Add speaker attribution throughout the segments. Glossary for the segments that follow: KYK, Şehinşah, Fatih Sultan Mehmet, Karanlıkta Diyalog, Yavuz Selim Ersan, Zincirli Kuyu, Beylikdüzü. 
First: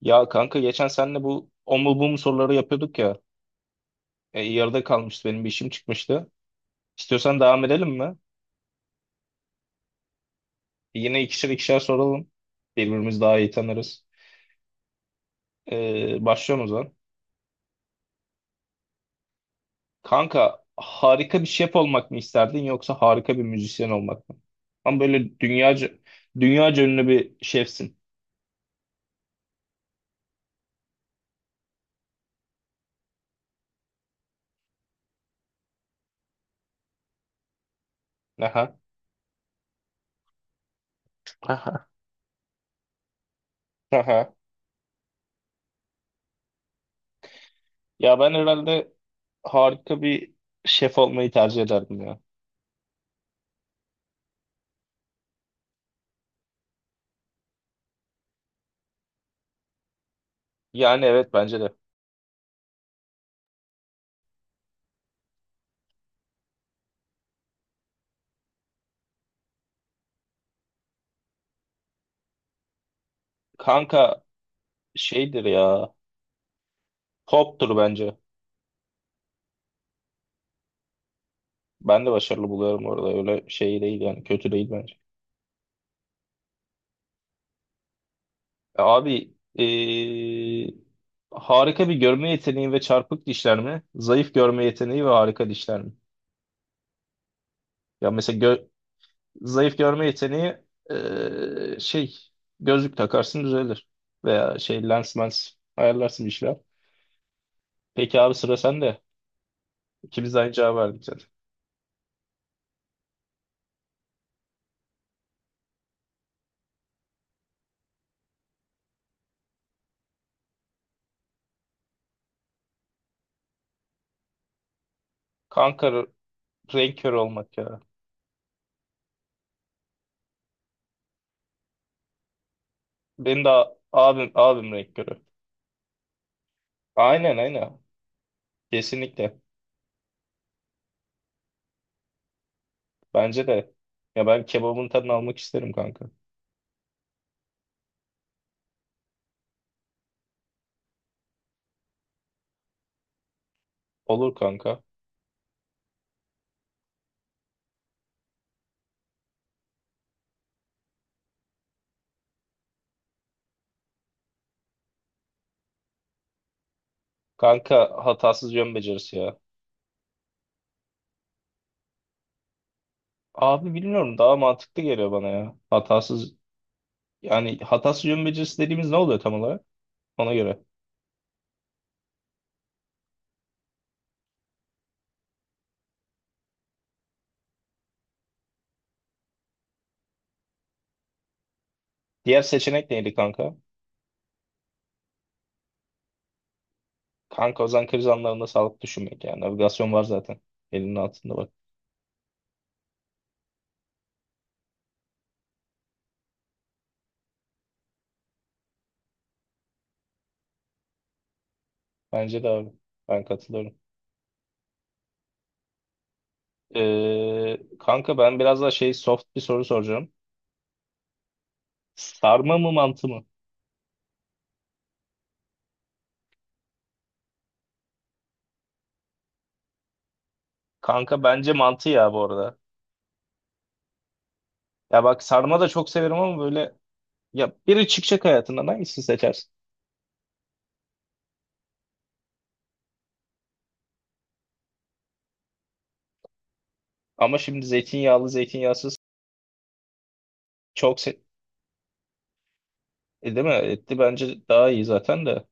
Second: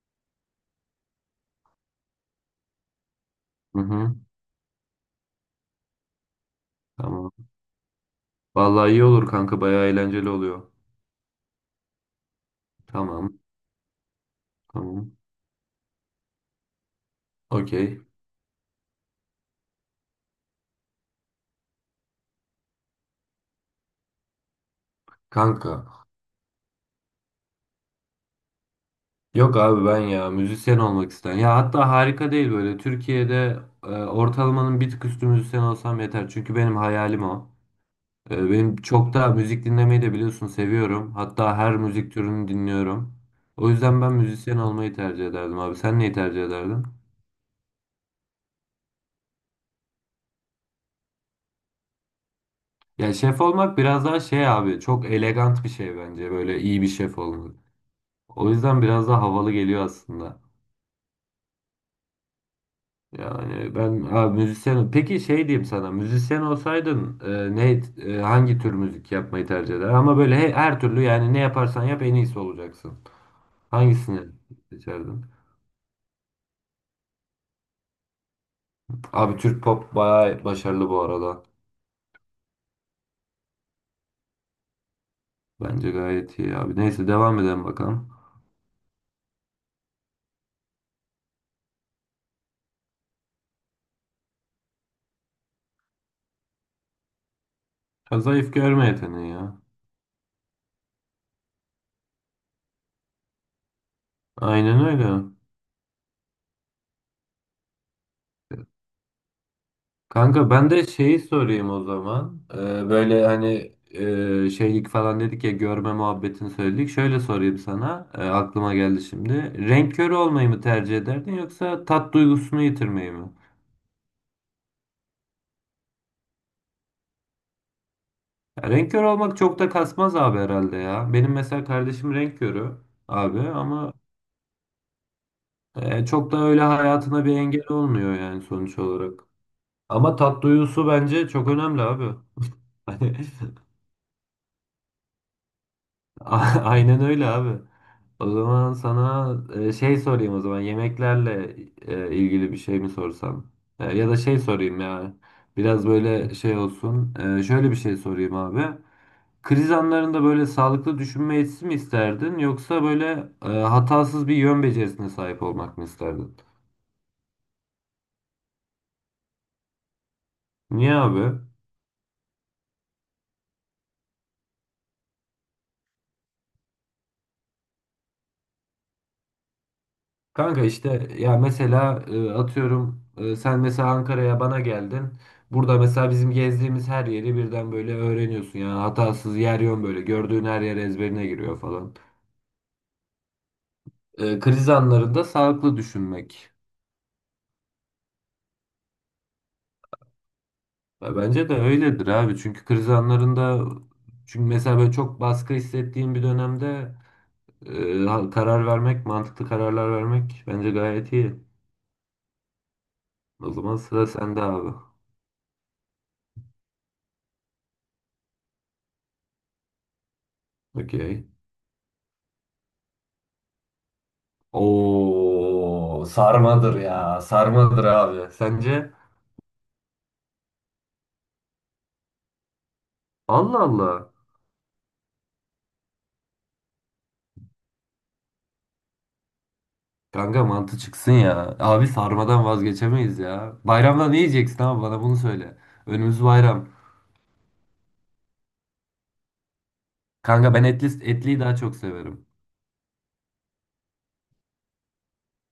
Speaker 1: Ya kanka geçen senle bu o mu bu mu soruları yapıyorduk ya.
Speaker 2: Hı hı,
Speaker 1: Yarıda kalmıştı, benim bir işim çıkmıştı.
Speaker 2: tamam.
Speaker 1: İstiyorsan devam edelim mi?
Speaker 2: Vallahi iyi olur kanka, bayağı eğlenceli oluyor.
Speaker 1: Yine ikişer ikişer soralım. Birbirimizi daha
Speaker 2: Tamam
Speaker 1: iyi tanırız.
Speaker 2: tamam.
Speaker 1: Başlıyorum o zaman.
Speaker 2: Okey.
Speaker 1: Kanka harika bir şef olmak mı isterdin yoksa harika bir müzisyen olmak mı? Ama böyle
Speaker 2: Kanka.
Speaker 1: dünyaca ünlü bir şefsin.
Speaker 2: Yok abi, ben ya müzisyen olmak isterim. Ya hatta harika değil böyle. Türkiye'de ortalamanın bir tık üstü müzisyen olsam yeter. Çünkü benim hayalim o.
Speaker 1: Aha.
Speaker 2: Benim çok da müzik dinlemeyi de biliyorsun, seviyorum. Hatta her
Speaker 1: Aha.
Speaker 2: müzik türünü dinliyorum. O yüzden ben
Speaker 1: Aha.
Speaker 2: müzisyen olmayı tercih ederdim abi. Sen neyi tercih ederdin?
Speaker 1: Ya ben herhalde harika bir şef olmayı tercih ederdim ya.
Speaker 2: Ya şef olmak biraz daha şey abi, çok elegant bir şey bence böyle iyi bir şef olmak. O yüzden biraz daha havalı geliyor aslında.
Speaker 1: Yani evet, bence de.
Speaker 2: Yani ben müzisyen. Peki şey diyeyim sana. Müzisyen olsaydın ne hangi tür müzik yapmayı tercih eder? Ama böyle her türlü, yani ne yaparsan yap, en iyisi olacaksın. Hangisini
Speaker 1: Kanka
Speaker 2: seçerdin?
Speaker 1: şeydir ya. Pop'tur bence.
Speaker 2: Abi Türk pop bayağı başarılı bu arada.
Speaker 1: Ben de başarılı buluyorum orada. Öyle şey değil yani. Kötü değil bence.
Speaker 2: Bence gayet iyi abi. Neyse devam edelim bakalım.
Speaker 1: Abi, harika bir görme yeteneği ve çarpık dişler mi? Zayıf görme yeteneği ve harika dişler mi? Ya
Speaker 2: Ha,
Speaker 1: mesela
Speaker 2: zayıf görme yeteneği ya.
Speaker 1: zayıf görme yeteneği şey, gözlük takarsın, düzelir. Veya
Speaker 2: Aynen
Speaker 1: şey, lens
Speaker 2: öyle.
Speaker 1: mens ayarlarsın bir şeyler. Peki abi, sıra sende. İkimiz de
Speaker 2: Kanka
Speaker 1: aynı
Speaker 2: ben
Speaker 1: cevabı
Speaker 2: de
Speaker 1: verdik
Speaker 2: şeyi
Speaker 1: zaten.
Speaker 2: sorayım o zaman. Böyle hani şeylik falan dedik ya, görme muhabbetini söyledik. Şöyle sorayım sana. Aklıma geldi şimdi. Renk körü olmayı mı tercih ederdin, yoksa tat duygusunu yitirmeyi mi?
Speaker 1: Kanka, renk körü olmak ya.
Speaker 2: Ya, renk körü olmak çok da kasmaz abi herhalde ya. Benim mesela kardeşim renk körü abi,
Speaker 1: Benim de
Speaker 2: ama
Speaker 1: abim renk körü.
Speaker 2: çok da öyle hayatına
Speaker 1: Aynen,
Speaker 2: bir engel
Speaker 1: aynen.
Speaker 2: olmuyor yani sonuç olarak.
Speaker 1: Kesinlikle.
Speaker 2: Ama tat duygusu bence çok önemli abi. Hani
Speaker 1: Bence de. Ya ben kebabın tadını almak isterim kanka.
Speaker 2: A- aynen öyle abi. O zaman sana şey sorayım o zaman, yemeklerle ilgili bir şey mi sorsam? Ya da
Speaker 1: Olur
Speaker 2: şey sorayım
Speaker 1: kanka.
Speaker 2: ya. Biraz böyle şey olsun. Şöyle bir şey sorayım abi. Kriz anlarında böyle sağlıklı düşünme yetisi mi isterdin, yoksa böyle hatasız bir yön becerisine sahip olmak mı isterdin?
Speaker 1: Kanka hatasız yön becerisi ya.
Speaker 2: Niye abi?
Speaker 1: Abi bilmiyorum, daha mantıklı geliyor bana ya. Yani hatasız yön becerisi dediğimiz ne oluyor tam olarak? Ona göre.
Speaker 2: Kanka işte ya mesela atıyorum sen mesela Ankara'ya bana geldin. Burada mesela bizim gezdiğimiz her yeri birden böyle öğreniyorsun. Yani hatasız yer yön, böyle gördüğün her yer ezberine giriyor falan.
Speaker 1: Diğer seçenek neydi kanka?
Speaker 2: E, kriz anlarında sağlıklı düşünmek.
Speaker 1: Kanka o zaman kriz anlarında sağlıklı düşünmek yani. Navigasyon var zaten. Elinin
Speaker 2: Ya
Speaker 1: altında
Speaker 2: bence
Speaker 1: bak.
Speaker 2: de öyledir abi. Çünkü kriz anlarında, çünkü mesela böyle çok baskı hissettiğim bir dönemde karar vermek, mantıklı kararlar vermek bence gayet iyi.
Speaker 1: Bence de abi. Ben
Speaker 2: O zaman
Speaker 1: katılıyorum.
Speaker 2: sıra sende abi.
Speaker 1: Kanka ben biraz daha şey, soft bir soru soracağım.
Speaker 2: Okey.
Speaker 1: Sarma mı mantı mı?
Speaker 2: Oo, sarmadır ya. Sarmadır abi. Sence?
Speaker 1: Kanka bence mantı ya, bu arada.
Speaker 2: Allah Allah.
Speaker 1: Ya bak, sarma da çok severim ama böyle, ya biri çıkacak hayatından, hangisini seçersin?
Speaker 2: Kanka mantı çıksın ya. Abi sarmadan vazgeçemeyiz ya. Bayramda ne yiyeceksin abi, bana bunu söyle. Önümüz bayram.
Speaker 1: Ama şimdi zeytinyağlı zeytinyağsız
Speaker 2: Kanka ben
Speaker 1: çok se
Speaker 2: etliyi daha çok severim.
Speaker 1: değil mi? Etli bence daha iyi zaten de.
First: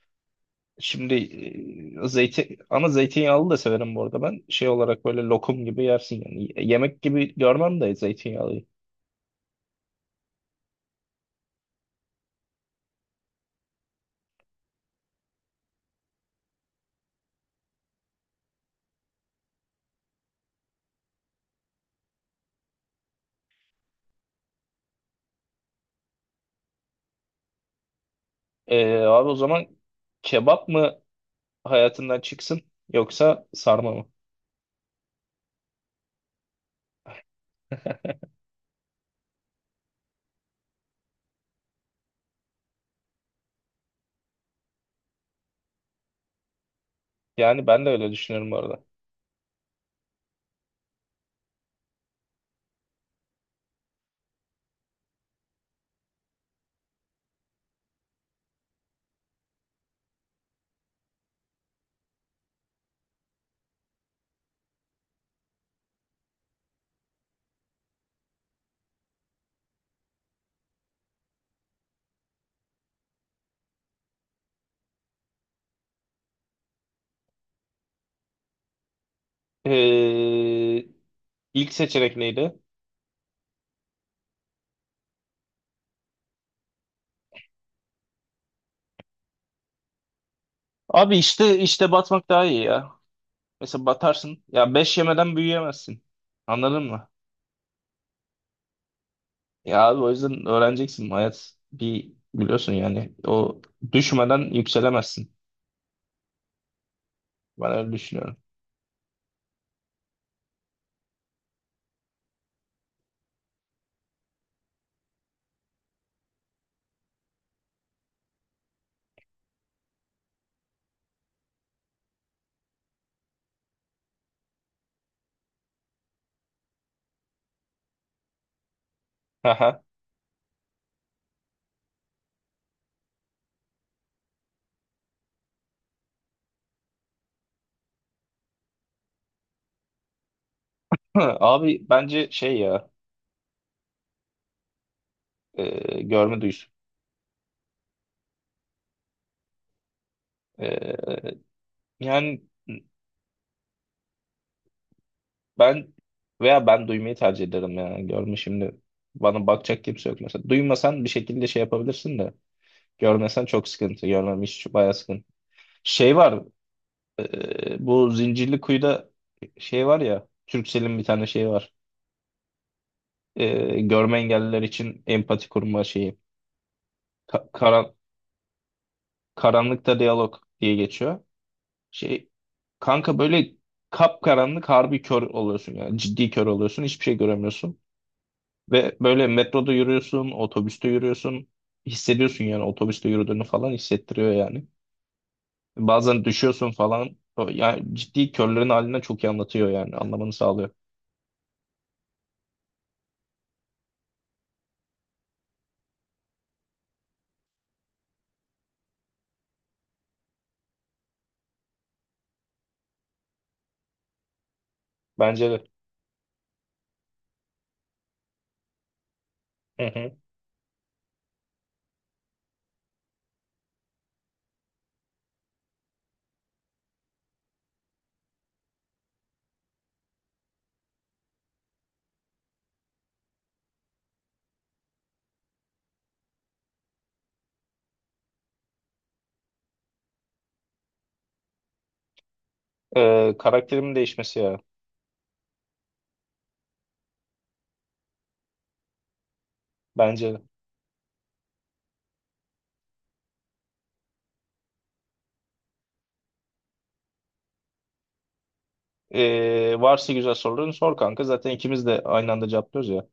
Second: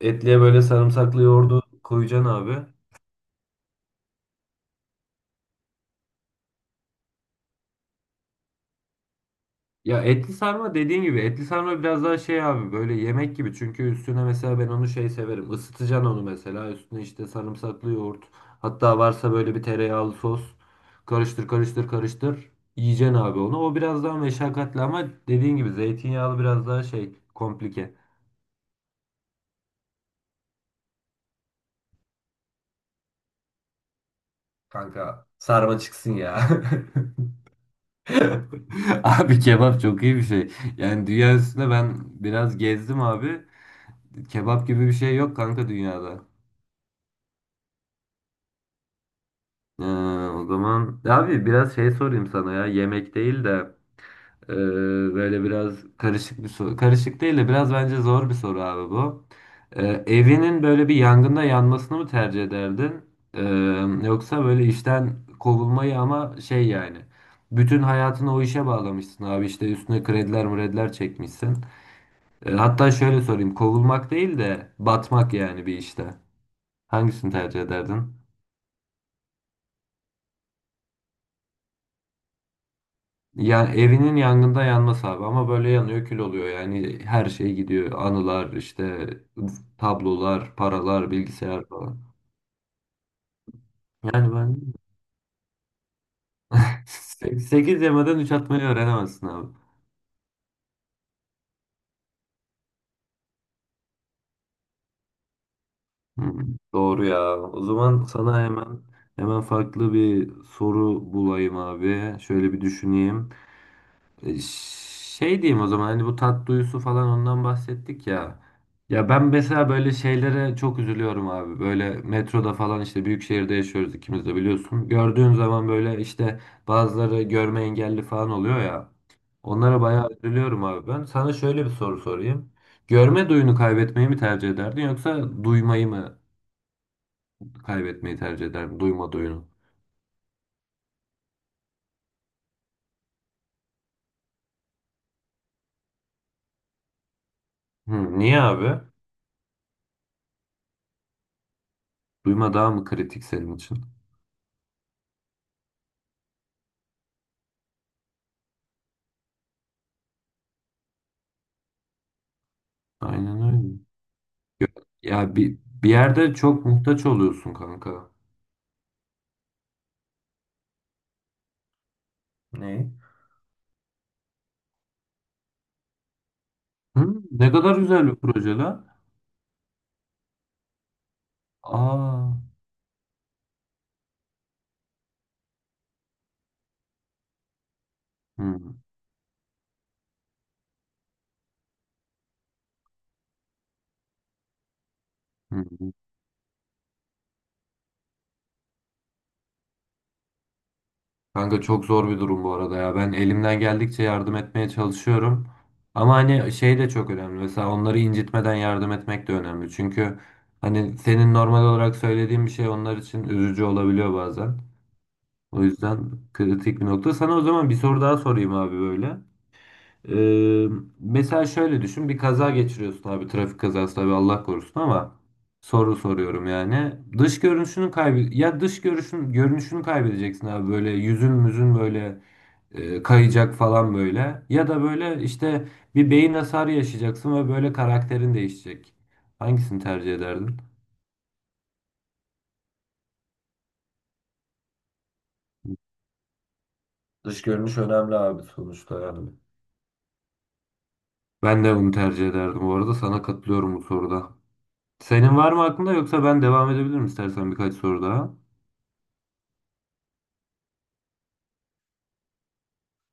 Speaker 2: Etliye böyle
Speaker 1: Şimdi
Speaker 2: sarımsaklı yoğurdu koyacaksın
Speaker 1: zeytin,
Speaker 2: abi.
Speaker 1: ama zeytinyağlı da severim bu arada ben. Şey olarak böyle lokum gibi yersin yani. Yemek gibi görmem de zeytinyağlıyı.
Speaker 2: Ya etli sarma, dediğin gibi etli sarma biraz daha şey abi, böyle yemek gibi, çünkü üstüne mesela ben onu şey severim, ısıtacaksın onu, mesela üstüne işte sarımsaklı yoğurt, hatta varsa böyle bir tereyağlı sos, karıştır karıştır karıştır yiyeceksin abi onu. O biraz daha meşakkatli, ama dediğin gibi zeytinyağlı biraz daha şey, komplike.
Speaker 1: Abi, o zaman kebap mı hayatından çıksın yoksa sarma mı?
Speaker 2: Kanka sarma çıksın ya. Abi kebap çok iyi bir şey. Yani dünya üstünde ben biraz gezdim abi. Kebap gibi bir şey yok kanka dünyada.
Speaker 1: Yani ben de öyle düşünüyorum bu arada.
Speaker 2: Ee, o zaman ya abi biraz şey sorayım sana, ya yemek değil de e, böyle biraz karışık bir soru. Karışık değil de biraz bence zor bir soru abi bu. Evinin böyle bir yangında yanmasını mı tercih ederdin? Ee, Yoksa böyle işten kovulmayı, ama şey yani bütün hayatını o işe bağlamışsın abi, işte üstüne krediler mrediler çekmişsin. Hatta şöyle sorayım, kovulmak değil de batmak yani bir işte. Hangisini tercih ederdin?
Speaker 1: E, ilk seçenek neydi?
Speaker 2: Ya evinin yangında yanmaz abi, ama böyle yanıyor, kül oluyor, yani her şey gidiyor, anılar, işte tablolar, paralar,
Speaker 1: Abi işte
Speaker 2: bilgisayar
Speaker 1: işte
Speaker 2: falan.
Speaker 1: batmak daha iyi ya. Mesela
Speaker 2: Yani
Speaker 1: batarsın.
Speaker 2: ben
Speaker 1: Ya 5 yemeden büyüyemezsin. Anladın mı?
Speaker 2: 8 yemeden 3 atmayı öğrenemezsin abi.
Speaker 1: Ya abi, o yüzden öğreneceksin. Hayat bir biliyorsun yani. O düşmeden yükselemezsin.
Speaker 2: Hmm, doğru ya. O
Speaker 1: Ben öyle
Speaker 2: zaman
Speaker 1: düşünüyorum.
Speaker 2: sana hemen farklı bir soru bulayım abi. Şöyle bir düşüneyim. E, Şey diyeyim o zaman, hani bu tat duyusu falan, ondan bahsettik ya. Ya ben mesela böyle şeylere çok üzülüyorum abi. Böyle metroda falan, işte büyük şehirde yaşıyoruz ikimiz de biliyorsun. Gördüğün zaman böyle işte bazıları görme engelli falan oluyor ya. Onlara
Speaker 1: Aha.
Speaker 2: bayağı üzülüyorum abi ben. Sana şöyle bir soru sorayım. Görme duyunu kaybetmeyi mi tercih ederdin, yoksa duymayı mı kaybetmeyi tercih ederdin? Duyma duyunu.
Speaker 1: Hı, Abi bence şey ya, görme duyusu.
Speaker 2: Hı, niye abi?
Speaker 1: E, yani
Speaker 2: Duyma daha mı kritik senin için?
Speaker 1: ben veya ben duymayı tercih ederim ya. Görme şimdi bana bakacak kimse yok mesela. Duymasan bir şekilde şey yapabilirsin de,
Speaker 2: Aynen
Speaker 1: görmesen çok
Speaker 2: öyle.
Speaker 1: sıkıntı. Görmem hiç, bayağı sıkıntı.
Speaker 2: Ya bir
Speaker 1: Şey
Speaker 2: yerde
Speaker 1: var.
Speaker 2: çok muhtaç oluyorsun kanka.
Speaker 1: Bu Zincirli Kuyu'da şey var ya, Turkcell'in bir tane şeyi var.
Speaker 2: Ne?
Speaker 1: Görme engelliler için empati kurma şeyi.
Speaker 2: Hı,
Speaker 1: Ka-
Speaker 2: ne kadar
Speaker 1: karan
Speaker 2: güzel bir proje lan.
Speaker 1: Karanlıkta diyalog diye geçiyor. Şey
Speaker 2: Aa.
Speaker 1: kanka, böyle kapkaranlık, harbi kör oluyorsun yani, ciddi kör oluyorsun, hiçbir şey göremiyorsun.
Speaker 2: Hı,
Speaker 1: Ve böyle metroda yürüyorsun, otobüste yürüyorsun. Hissediyorsun yani, otobüste yürüdüğünü falan hissettiriyor yani.
Speaker 2: hı.
Speaker 1: Bazen düşüyorsun falan. Yani ciddi, körlerin haline çok iyi anlatıyor yani, anlamanı sağlıyor.
Speaker 2: Kanka çok zor bir durum bu arada ya. Ben elimden geldikçe yardım etmeye çalışıyorum. Ama hani şey de çok önemli. Mesela onları incitmeden yardım etmek de önemli. Çünkü hani senin normal olarak söylediğin bir şey onlar için üzücü olabiliyor bazen.
Speaker 1: Bence
Speaker 2: O
Speaker 1: de.
Speaker 2: yüzden kritik bir nokta. Sana o zaman bir soru daha sorayım abi böyle.
Speaker 1: Hı hı.
Speaker 2: Ee, mesela şöyle düşün, bir kaza geçiriyorsun abi, trafik kazası tabii Allah korusun, ama soru soruyorum yani, dış görünüşünü kaybı ya dış görünüşün görünüşünü kaybedeceksin abi, böyle yüzün müzün böyle kayacak falan, böyle ya da böyle işte bir beyin hasarı yaşayacaksın ve böyle karakterin değişecek. Hangisini tercih ederdin?
Speaker 1: Karakterimin değişmesi ya.
Speaker 2: Dış görünüş önemli abi sonuçta yani.
Speaker 1: Bence.
Speaker 2: Ben de bunu tercih ederdim bu arada, sana katılıyorum bu soruda. Senin var mı aklında, yoksa ben devam edebilirim istersen birkaç soru daha.
Speaker 1: Varsa güzel soruların sor kanka. Zaten ikimiz de aynı anda cevaplıyoruz ya.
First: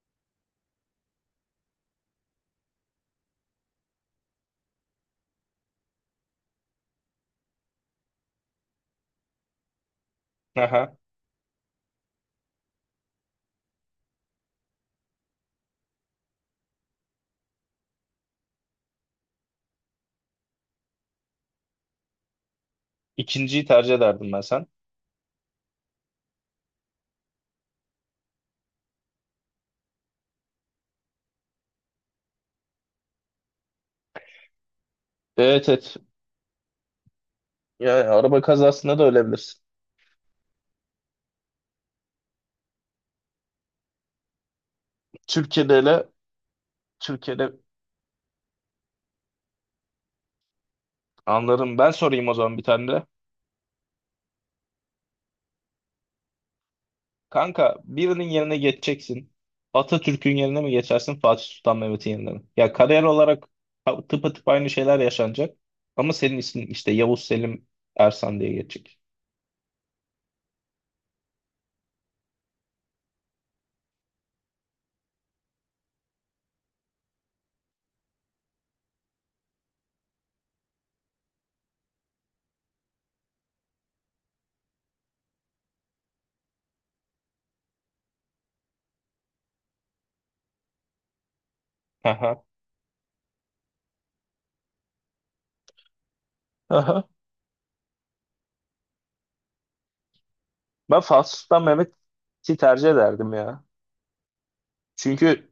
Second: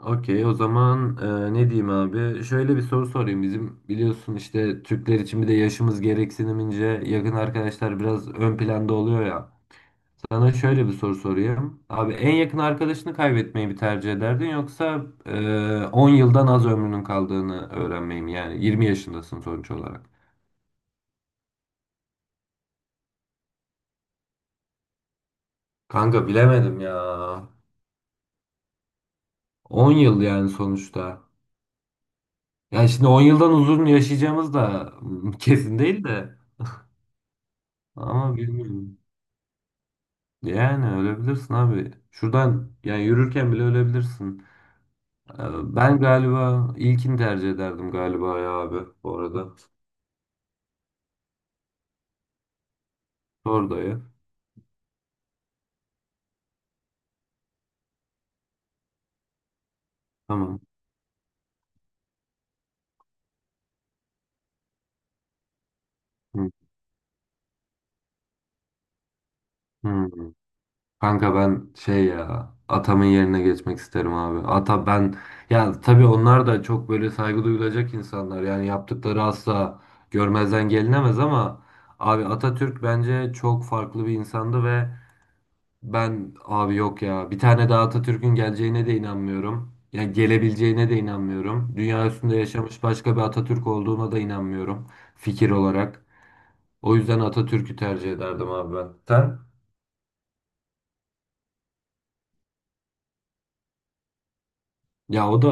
Speaker 2: Okey, o zaman ne diyeyim abi? Şöyle bir soru sorayım. Bizim biliyorsun işte Türkler için bir de yaşımız gereksinimince yakın arkadaşlar biraz ön planda oluyor ya. Sana şöyle bir
Speaker 1: Aha.
Speaker 2: soru sorayım. Abi en yakın arkadaşını kaybetmeyi mi tercih ederdin, yoksa 10 yıldan az ömrünün kaldığını öğrenmeyi mi? Yani 20 yaşındasın sonuç olarak.
Speaker 1: İkinciyi tercih ederdim ben, sen?
Speaker 2: Kanka bilemedim ya. 10 yıl yani sonuçta. Yani şimdi 10 yıldan uzun yaşayacağımız da
Speaker 1: Evet,
Speaker 2: kesin
Speaker 1: evet.
Speaker 2: değil de.
Speaker 1: Ya
Speaker 2: Ama
Speaker 1: araba kazasında
Speaker 2: bilmiyorum.
Speaker 1: da ölebilirsin.
Speaker 2: Yani ölebilirsin abi. Şuradan yani yürürken bile ölebilirsin.
Speaker 1: Türkiye'de
Speaker 2: Ben
Speaker 1: hele,
Speaker 2: galiba ilkini tercih
Speaker 1: Türkiye'de
Speaker 2: ederdim galiba ya abi bu arada.
Speaker 1: anlarım. Ben sorayım o zaman bir tane de.
Speaker 2: Sor dayı.
Speaker 1: Kanka birinin yerine geçeceksin. Atatürk'ün yerine
Speaker 2: Tamam.
Speaker 1: mi geçersin, Fatih Sultan Mehmet'in yerine mi? Ya kariyer olarak tıpatıp aynı şeyler yaşanacak. Ama senin
Speaker 2: Hı.
Speaker 1: ismin işte Yavuz Selim Ersan diye geçecek.
Speaker 2: Hı. Kanka ben şey ya, atamın yerine geçmek isterim abi. Ata ben, ya tabii onlar da çok böyle saygı duyulacak insanlar. Yani yaptıkları asla görmezden gelinemez, ama abi Atatürk bence çok farklı bir insandı ve ben abi yok ya. Bir tane daha Atatürk'ün geleceğine de inanmıyorum. Ya gelebileceğine de inanmıyorum. Dünya üstünde
Speaker 1: Aha.
Speaker 2: yaşamış başka bir Atatürk olduğuna da inanmıyorum, fikir olarak. O yüzden Atatürk'ü tercih ederdim abi ben. Sen?
Speaker 1: Ben Fatih Sultan Mehmet'i tercih ederdim ya.
Speaker 2: Ya o da
Speaker 1: Çünkü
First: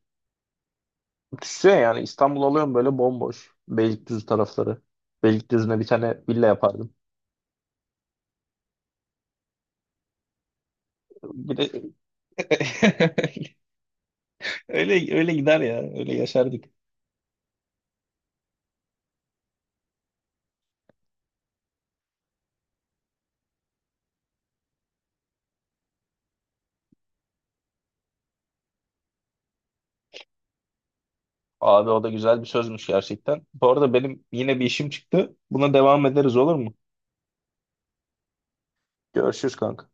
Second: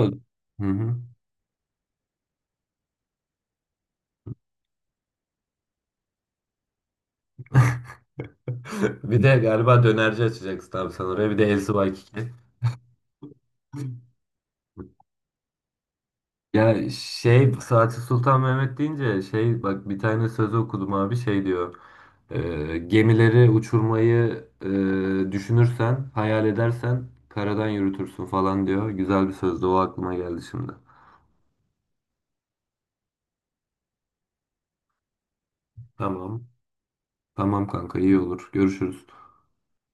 Speaker 2: hı hı.
Speaker 1: düşünsene yani, İstanbul alıyorum böyle bomboş. Beylikdüzü tarafları. Beylikdüzü'ne bir tane villa yapardım.
Speaker 2: Bir de galiba dönerci açacaksın abi sen oraya. Bir de
Speaker 1: Bir
Speaker 2: El
Speaker 1: de
Speaker 2: Subaykiki.
Speaker 1: öyle öyle gider ya. Öyle yaşardık.
Speaker 2: Ya şey Saati Sultan Mehmet deyince şey, bak bir tane sözü okudum abi, şey diyor. Gemileri uçurmayı düşünürsen, hayal edersen karadan yürütürsün" falan diyor. Güzel bir sözdü, o aklıma geldi şimdi.
Speaker 1: Abi o da güzel bir sözmüş gerçekten. Bu arada benim yine bir işim çıktı. Buna devam ederiz,
Speaker 2: Tamam.
Speaker 1: olur mu?
Speaker 2: Tamam kanka, iyi olur. Görüşürüz.
Speaker 1: Görüşürüz kanka.